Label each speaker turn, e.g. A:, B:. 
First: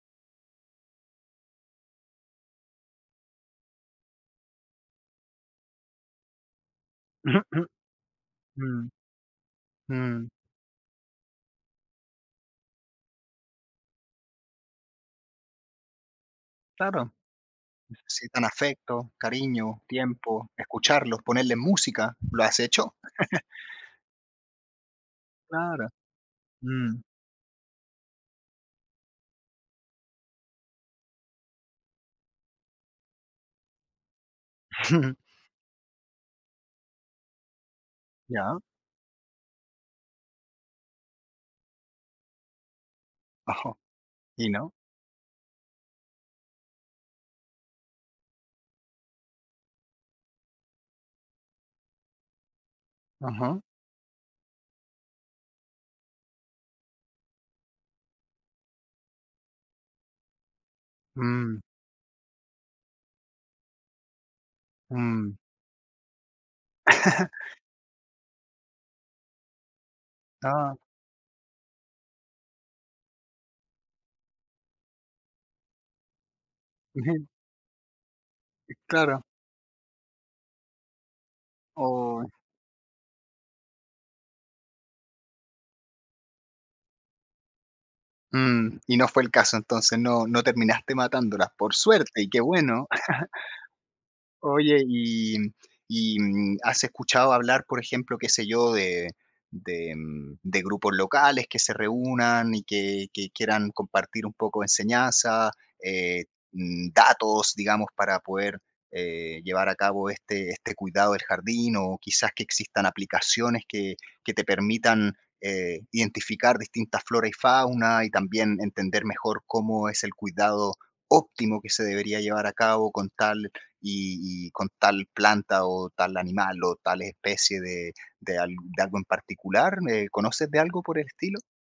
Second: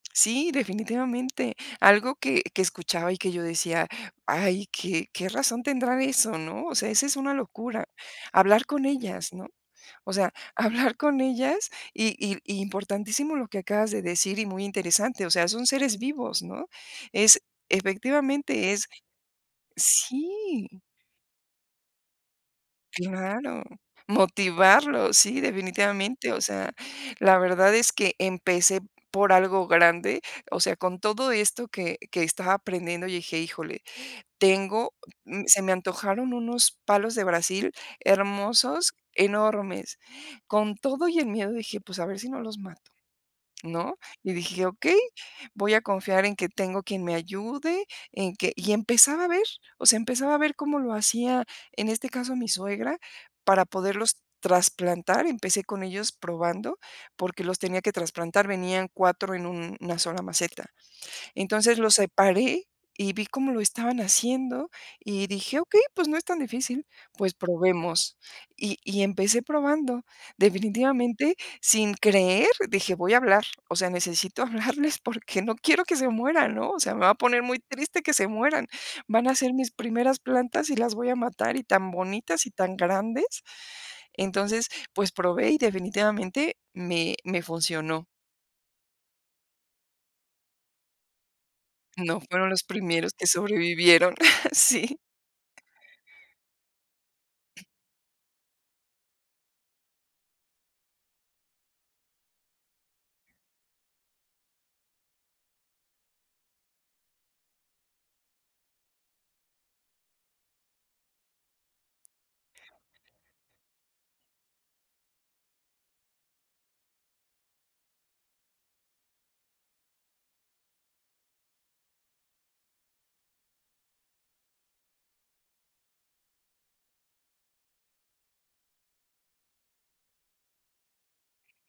A: Sí, definitivamente. Algo que que escuchaba y que yo decía: "Ay, que que razón tendrá eso", ¿no?, o sea, esa es una
B: Ujú, ujú.
A: locura, hablar con
B: Mm,
A: ellas, ¿no?, o
B: mm.
A: sea, hablar con ellas, y i importantísimo lo que acabas de decir y muy interesante, o sea, son seres vivos, ¿no?,
B: Claro.
A: es
B: Necesitan
A: efectivamente es
B: afecto, cariño, tiempo,
A: sí.
B: escucharlos, ponerle música, ¿lo has hecho?
A: Claro, motivarlo, sí,
B: Claro,
A: definitivamente, o sea
B: mm.
A: la verdad es que empecé por algo grande o sea, con todo esto que que estaba aprendiendo, yo dije: "Híjole", tengo se me antojaron unos palos de Brasil
B: Ya.
A: hermosos, enormes, con todo y el miedo dije: "Pues, a ver si no los mato",
B: Ajá.
A: ¿no?, y
B: ¿Y
A: dije:
B: no?
A: "Okey, voy a confiar en que tengo quien me ayude, en que" y empezaba a ver o sea, empezaba a ver cómo lo hacía, en este caso, mi suegra
B: Ajá.
A: para poderlos trasplantar, empecé con ellos probando, porque los tenía que trasplantar, venían 4 en una sola maceta,
B: Mm.
A: entonces, los separé y vi cómo lo estaban haciendo y
B: Mm.
A: dije: "Okey, pues no es tan difícil, pues probemos". Y y empecé probando.
B: Ah.
A: Definitivamente, sin creer, dije: "Voy a hablar, o sea, necesito hablarles porque no quiero que se mueran", ¿no?, o sea, "Me va a
B: Ujú.
A: poner muy triste que se mueran,
B: Claro.
A: van a ser mis primeras plantas y las voy a matar, y tan
B: Oh.
A: bonitas y tan grandes". Entonces, pues probé y definitivamente me me funcionó.
B: Mm, y no fue el caso, entonces, no, no terminaste matándolas por suerte
A: No
B: y qué
A: fueron los
B: bueno,
A: primeros que sobrevivieron,
B: oye,
A: sí
B: y y, mm, ¿has escuchado hablar, por ejemplo, qué sé yo, de de de grupos locales que se reúnan y que que quieran compartir un poco de enseñanza, eh, mm, datos, digamos, para poder, eh, llevar a cabo este este cuidado del jardín, o quizás que existan aplicaciones que que te permitan, eh, identificar distintas flora y fauna, y también entender mejor cómo es el cuidado óptimo que se debería llevar a cabo con tal y y con tal planta o tal animal o tal especie de de al de algo en particular? ¿Me conoces de algo por el estilo?